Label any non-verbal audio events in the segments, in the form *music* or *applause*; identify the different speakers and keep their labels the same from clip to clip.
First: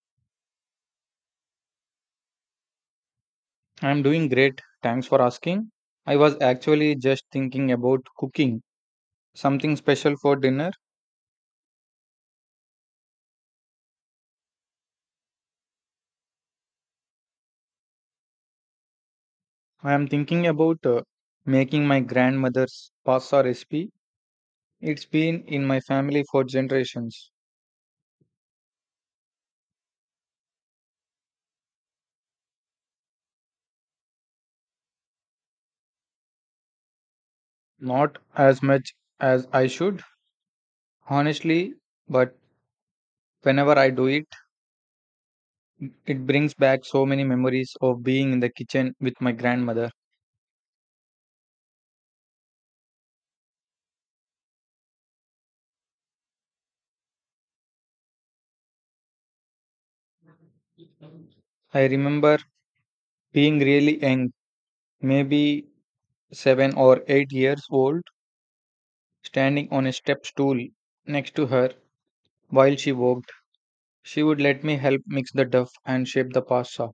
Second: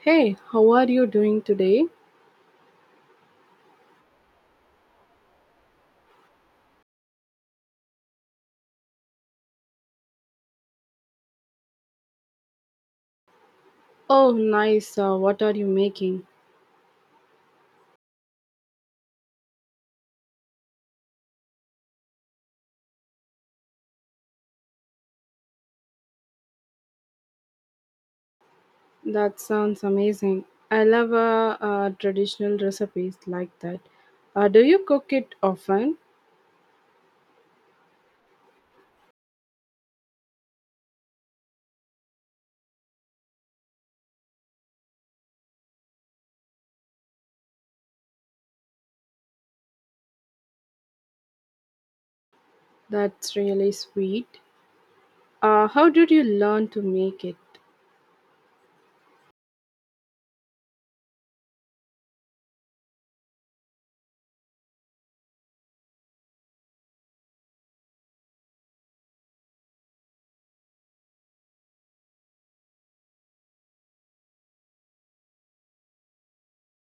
Speaker 1: Hey, how are you doing today?
Speaker 2: I'm doing great. Thanks for asking. I was actually just thinking about cooking something special for dinner.
Speaker 1: Oh, nice. What are you making?
Speaker 2: I am thinking about making my grandmother's pasta recipe. It's been in my family for generations.
Speaker 1: That sounds amazing. I love traditional recipes like that. Do you cook it often?
Speaker 2: Not as much as I should, honestly, but whenever I do it, it brings back so many memories of being in the kitchen with my grandmother.
Speaker 1: That's really sweet. How did you learn to make it?
Speaker 2: I remember being really young, maybe 7 or 8 years old, standing on a step stool next to her while she worked. She would let me help mix the dough and shape the pasta.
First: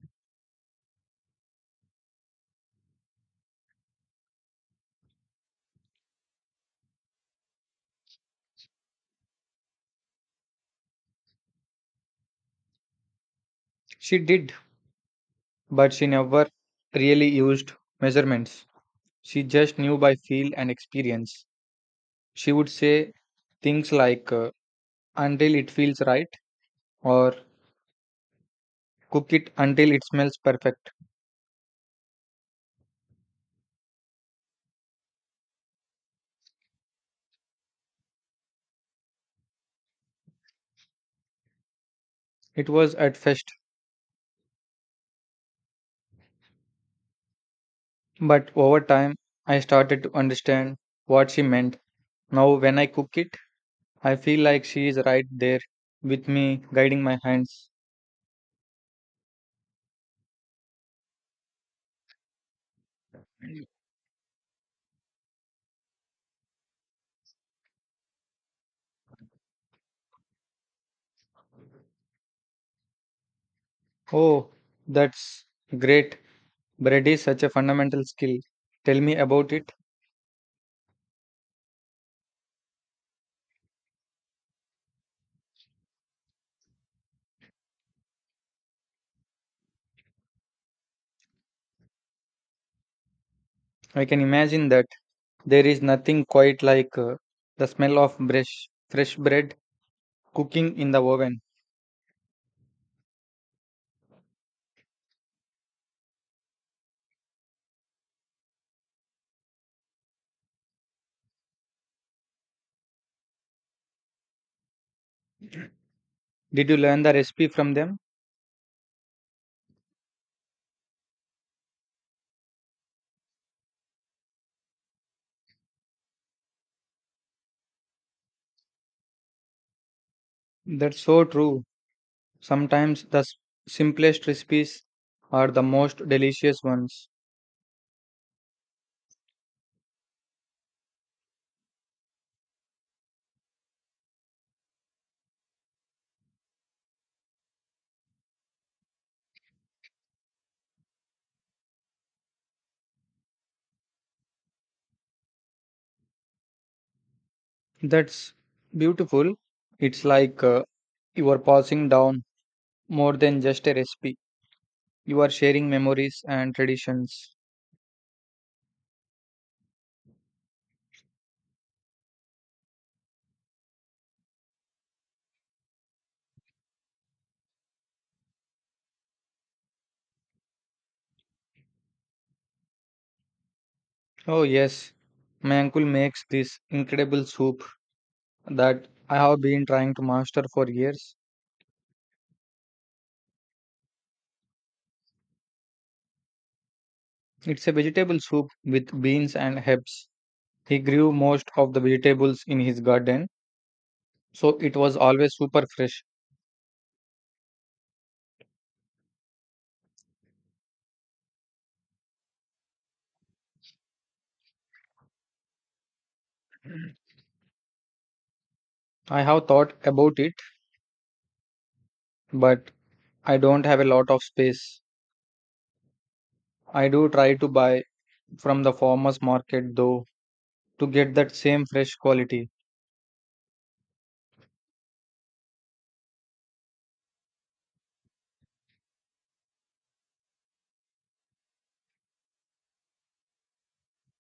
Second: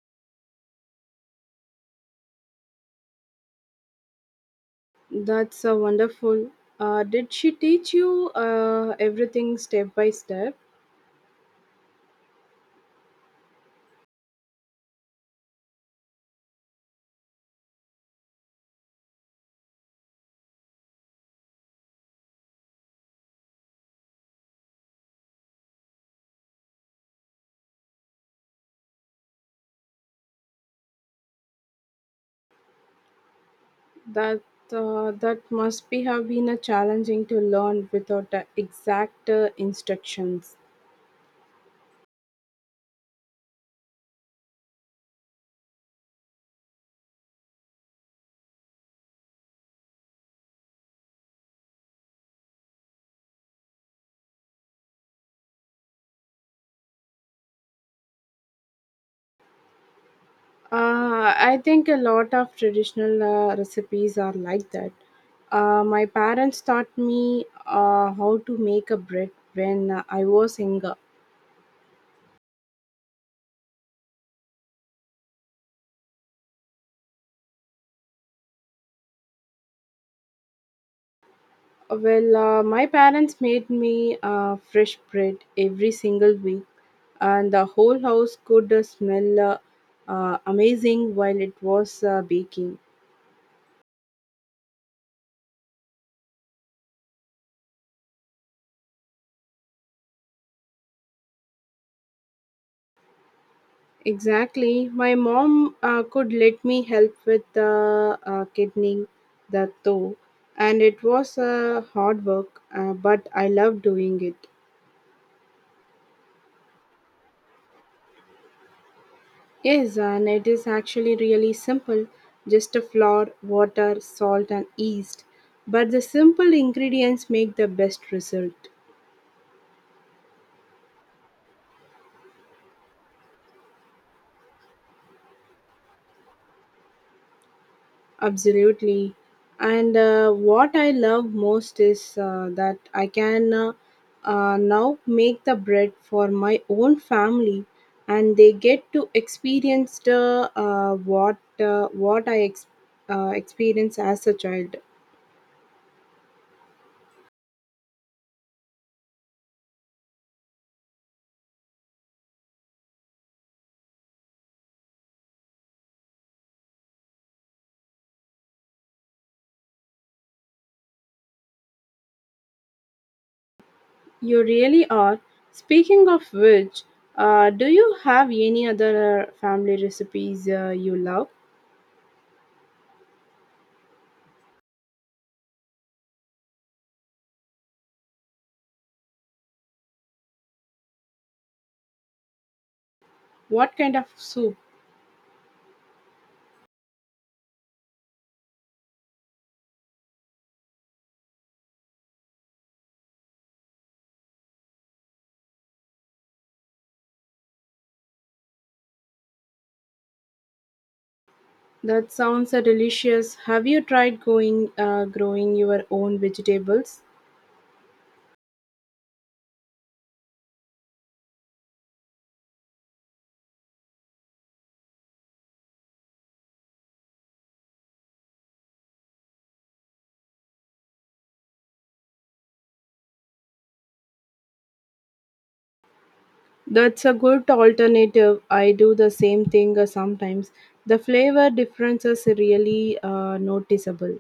Speaker 1: That's wonderful. Did she teach you everything step by step?
Speaker 2: She did, but she never really used measurements. She just knew by feel and experience. She would say things like until it feels right or cook it until it smells perfect.
Speaker 1: That that must be have been a challenging to learn without exact instructions.
Speaker 2: It was at first, but over time I started to understand what she meant. Now, when I cook it, I feel like she is right there with me, guiding my hands.
Speaker 1: I think a lot of traditional recipes are like that. My parents taught me how to make a bread when I was younger.
Speaker 2: Oh, that's great. Bread is such a fundamental skill. Tell me about it.
Speaker 1: Well, my parents made me fresh bread every single week, and the whole house could smell amazing while it was baking.
Speaker 2: I can imagine that there is nothing quite like the smell of fresh bread cooking in the oven.
Speaker 1: Exactly. My mom could let me help with the kidneying the toe, and it was hard work, but I love doing it.
Speaker 2: Did you learn the recipe from them?
Speaker 1: Yes, and it is actually really simple just a flour, water, salt, and yeast. But the simple ingredients make the best result.
Speaker 2: That's so true. Sometimes the simplest recipes are the most delicious ones.
Speaker 1: Absolutely. And what I love most is that I can now make the bread for my own family, and they get to experience the, uh, experienced as a child.
Speaker 2: That's beautiful. It's like you are passing down more than just a recipe, you are sharing memories and traditions.
Speaker 1: You really are. Speaking of which, do you have any other family recipes you love?
Speaker 2: Oh, yes, my uncle makes this incredible soup that I have been trying to master for years.
Speaker 1: What kind of soup?
Speaker 2: It's a vegetable soup with beans and herbs. He grew most of the vegetables in his garden, so it was always super fresh.
Speaker 1: That sounds delicious. Have you tried going growing your own vegetables?
Speaker 2: I have thought about it, but I don't have a lot of space. I do try to buy from the farmers market though to get that same fresh quality.
Speaker 1: That's a good alternative. I do the same thing sometimes. The flavor difference is really noticeable.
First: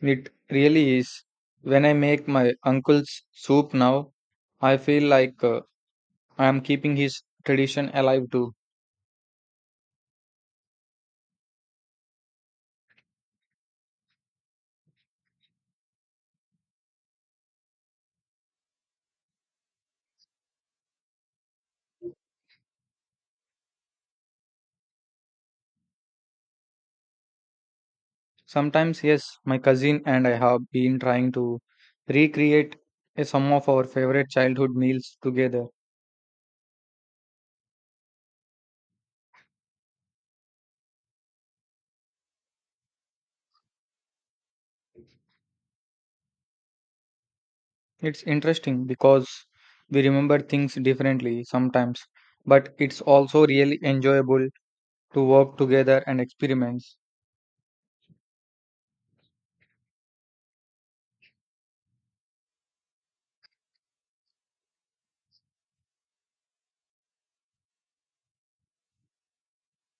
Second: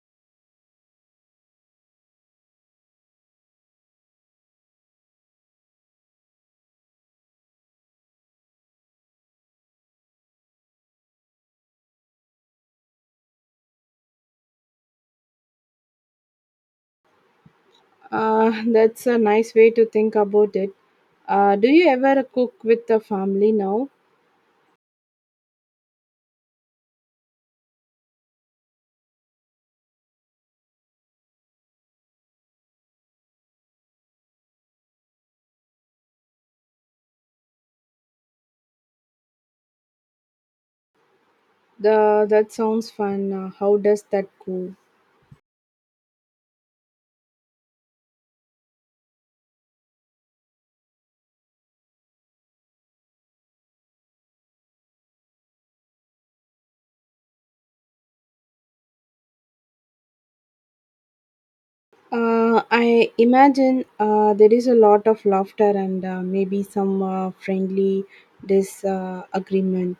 Speaker 2: It really is. When I make my uncle's soup now, I feel like I am keeping his tradition alive too.
Speaker 1: *laughs* That's a nice way to think about it. Do you ever cook with the family now?
Speaker 2: Sometimes, yes, my cousin and I have been trying to recreate some of our favorite childhood meals together.
Speaker 1: The that sounds fun. How does that go?
Speaker 2: It's interesting because we remember things differently sometimes, but it's also really enjoyable to work together and experiment.
Speaker 1: I imagine there is a lot of laughter and maybe some friendly disagreement.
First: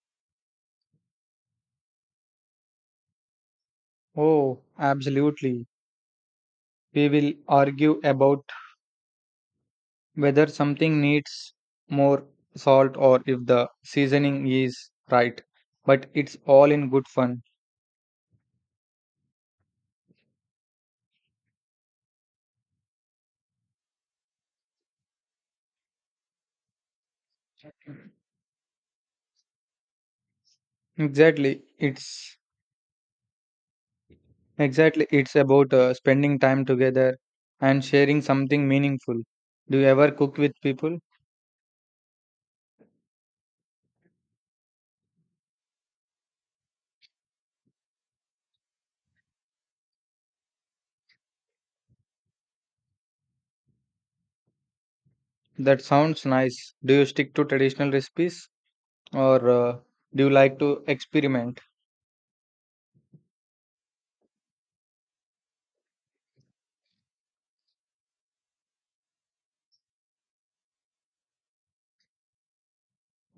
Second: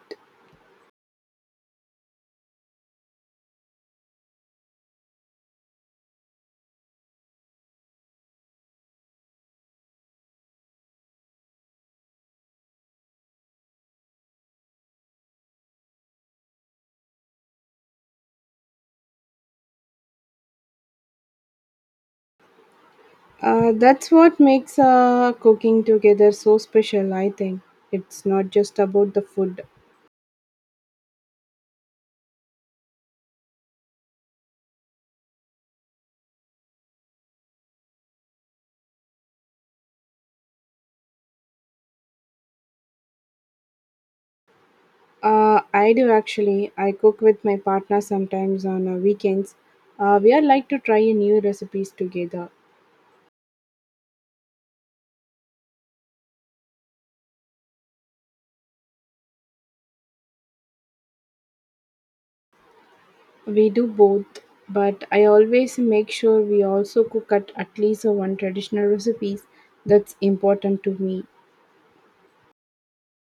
Speaker 2: Oh, absolutely. We will argue about whether something needs more salt or if the seasoning is right, but it's all in good fun.
Speaker 1: That's what makes cooking together so special, I think. It's not just about the food.
Speaker 2: Exactly. It's exactly it's about spending time together and sharing something meaningful. Do you ever cook with people?
Speaker 1: I do actually. I cook with my partner sometimes on weekends. We are like to try a new recipes together.
Speaker 2: That sounds nice. Do you stick to traditional recipes or do you like to experiment?
Speaker 1: We do both, but I always make sure we also cook at least one traditional recipes that's important to me.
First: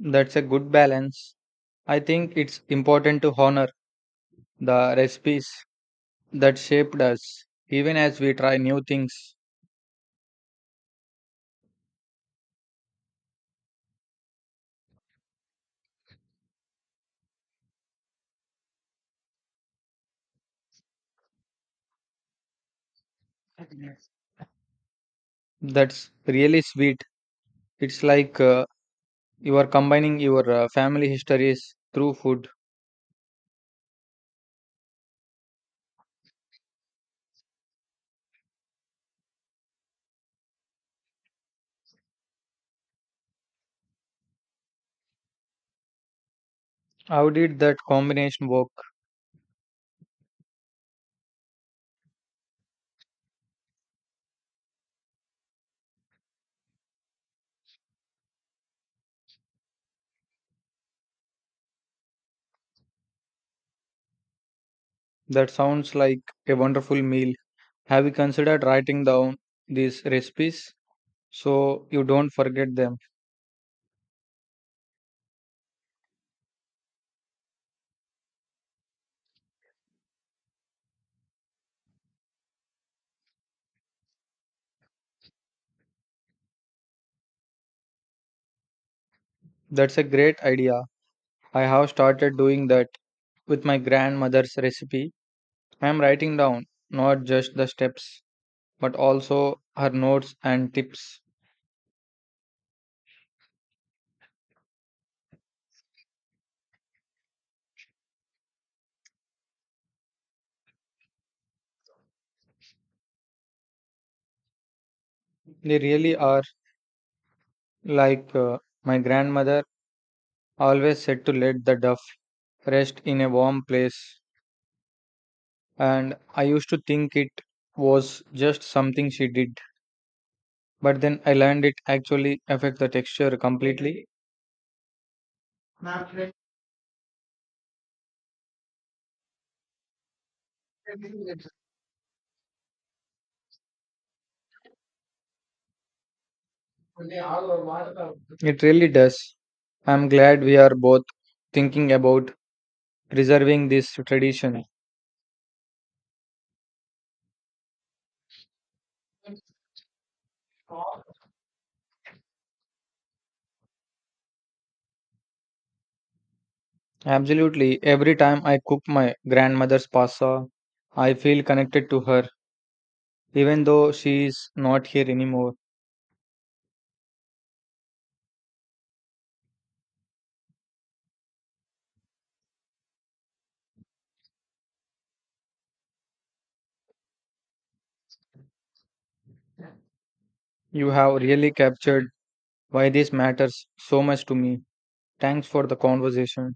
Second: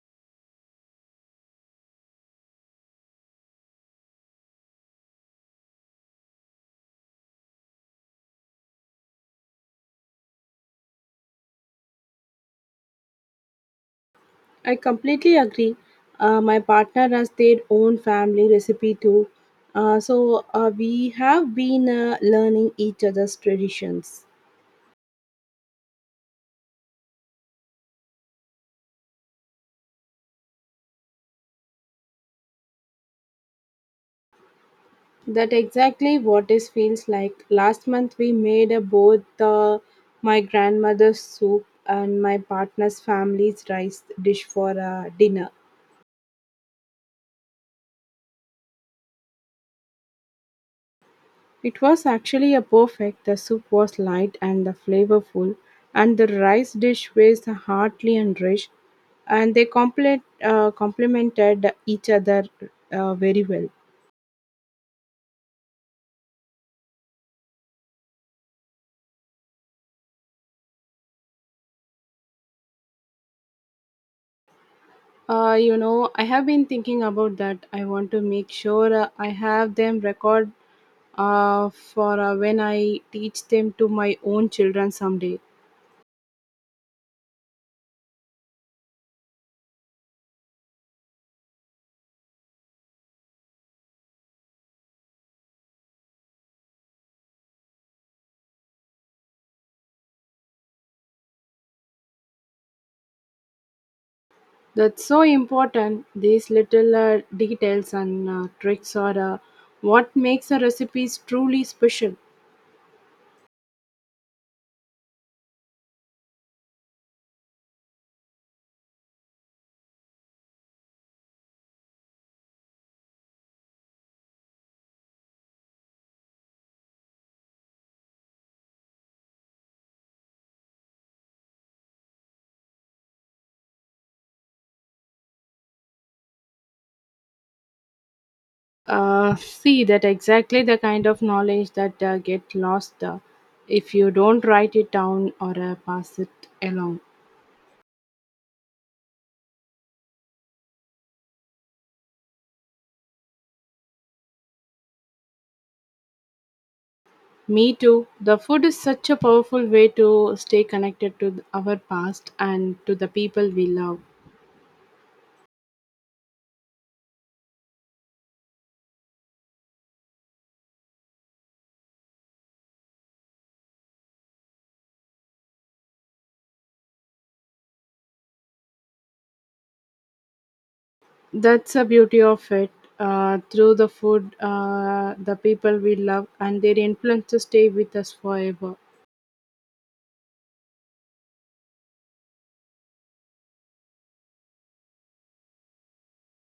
Speaker 2: That's a good balance. I think it's important to honor the recipes that shaped us even as we try new things.
Speaker 1: I completely agree. My partner has their own family recipe too, so we have been learning each other's traditions.
Speaker 2: That's really sweet. It's like you are combining your family histories through food.
Speaker 1: That exactly what it feels like. Last month we made both my grandmother's soup and my partner's family's rice dish for dinner.
Speaker 2: How did that combination work?
Speaker 1: It was actually a perfect. The soup was light and the flavorful, and the rice dish was hearty and rich, and they complemented each other very well.
Speaker 2: That sounds like a wonderful meal. Have you considered writing down these recipes so you don't forget them?
Speaker 1: You know, I have been thinking about that. I want to make sure I have them record for when I teach them to my own children someday.
Speaker 2: That's a great idea. I have started doing that with my grandmother's recipe. I am writing down not just the steps but also her notes and tips.
Speaker 1: That's so important. These little details and tricks are what makes a recipes truly special.
Speaker 2: They really are like my grandmother always said to let the duff rest in a warm place, and I used to think it was just something she did. But then I learned it actually affects the texture completely.
Speaker 1: See, that exactly the kind of knowledge that get lost if you don't write it down or pass it along.
Speaker 2: It really does. I'm glad we are both thinking about preserving this tradition.
Speaker 1: Me too. The food is such a powerful way to stay connected to our past and to the people we love.
Speaker 2: Absolutely. Every time I cook my grandmother's pasta, I feel connected to her, even though she is not here anymore.
Speaker 1: That's the beauty of it. Through the food, the people we love and their influences stay with us forever.
Speaker 2: You have really captured why this matters so much to me. Thanks for the conversation.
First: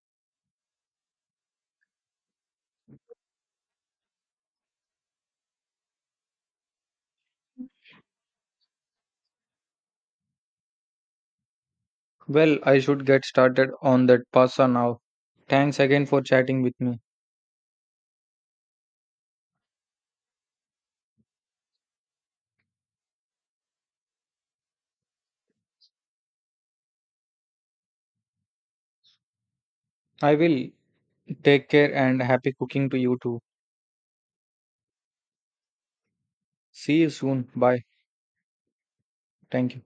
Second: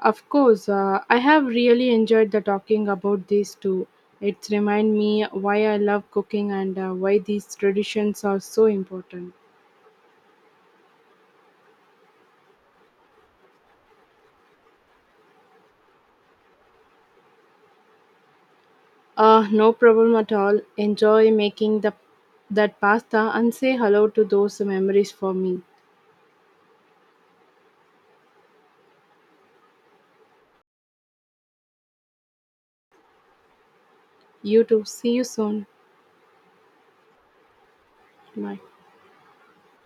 Speaker 1: Of course, I have really enjoyed the talking about these two. It's remind me why I love cooking and why these traditions are so important.
Speaker 2: Well, I should get started on that pasta now. Thanks again for chatting with me.
Speaker 1: No problem at all. Enjoy making the that pasta and say hello to those memories for me.
Speaker 2: I will take care and happy cooking to you too.
Speaker 1: You too. See you soon.
Speaker 2: See you soon. Bye.
Speaker 1: Bye.
Speaker 2: Thank you.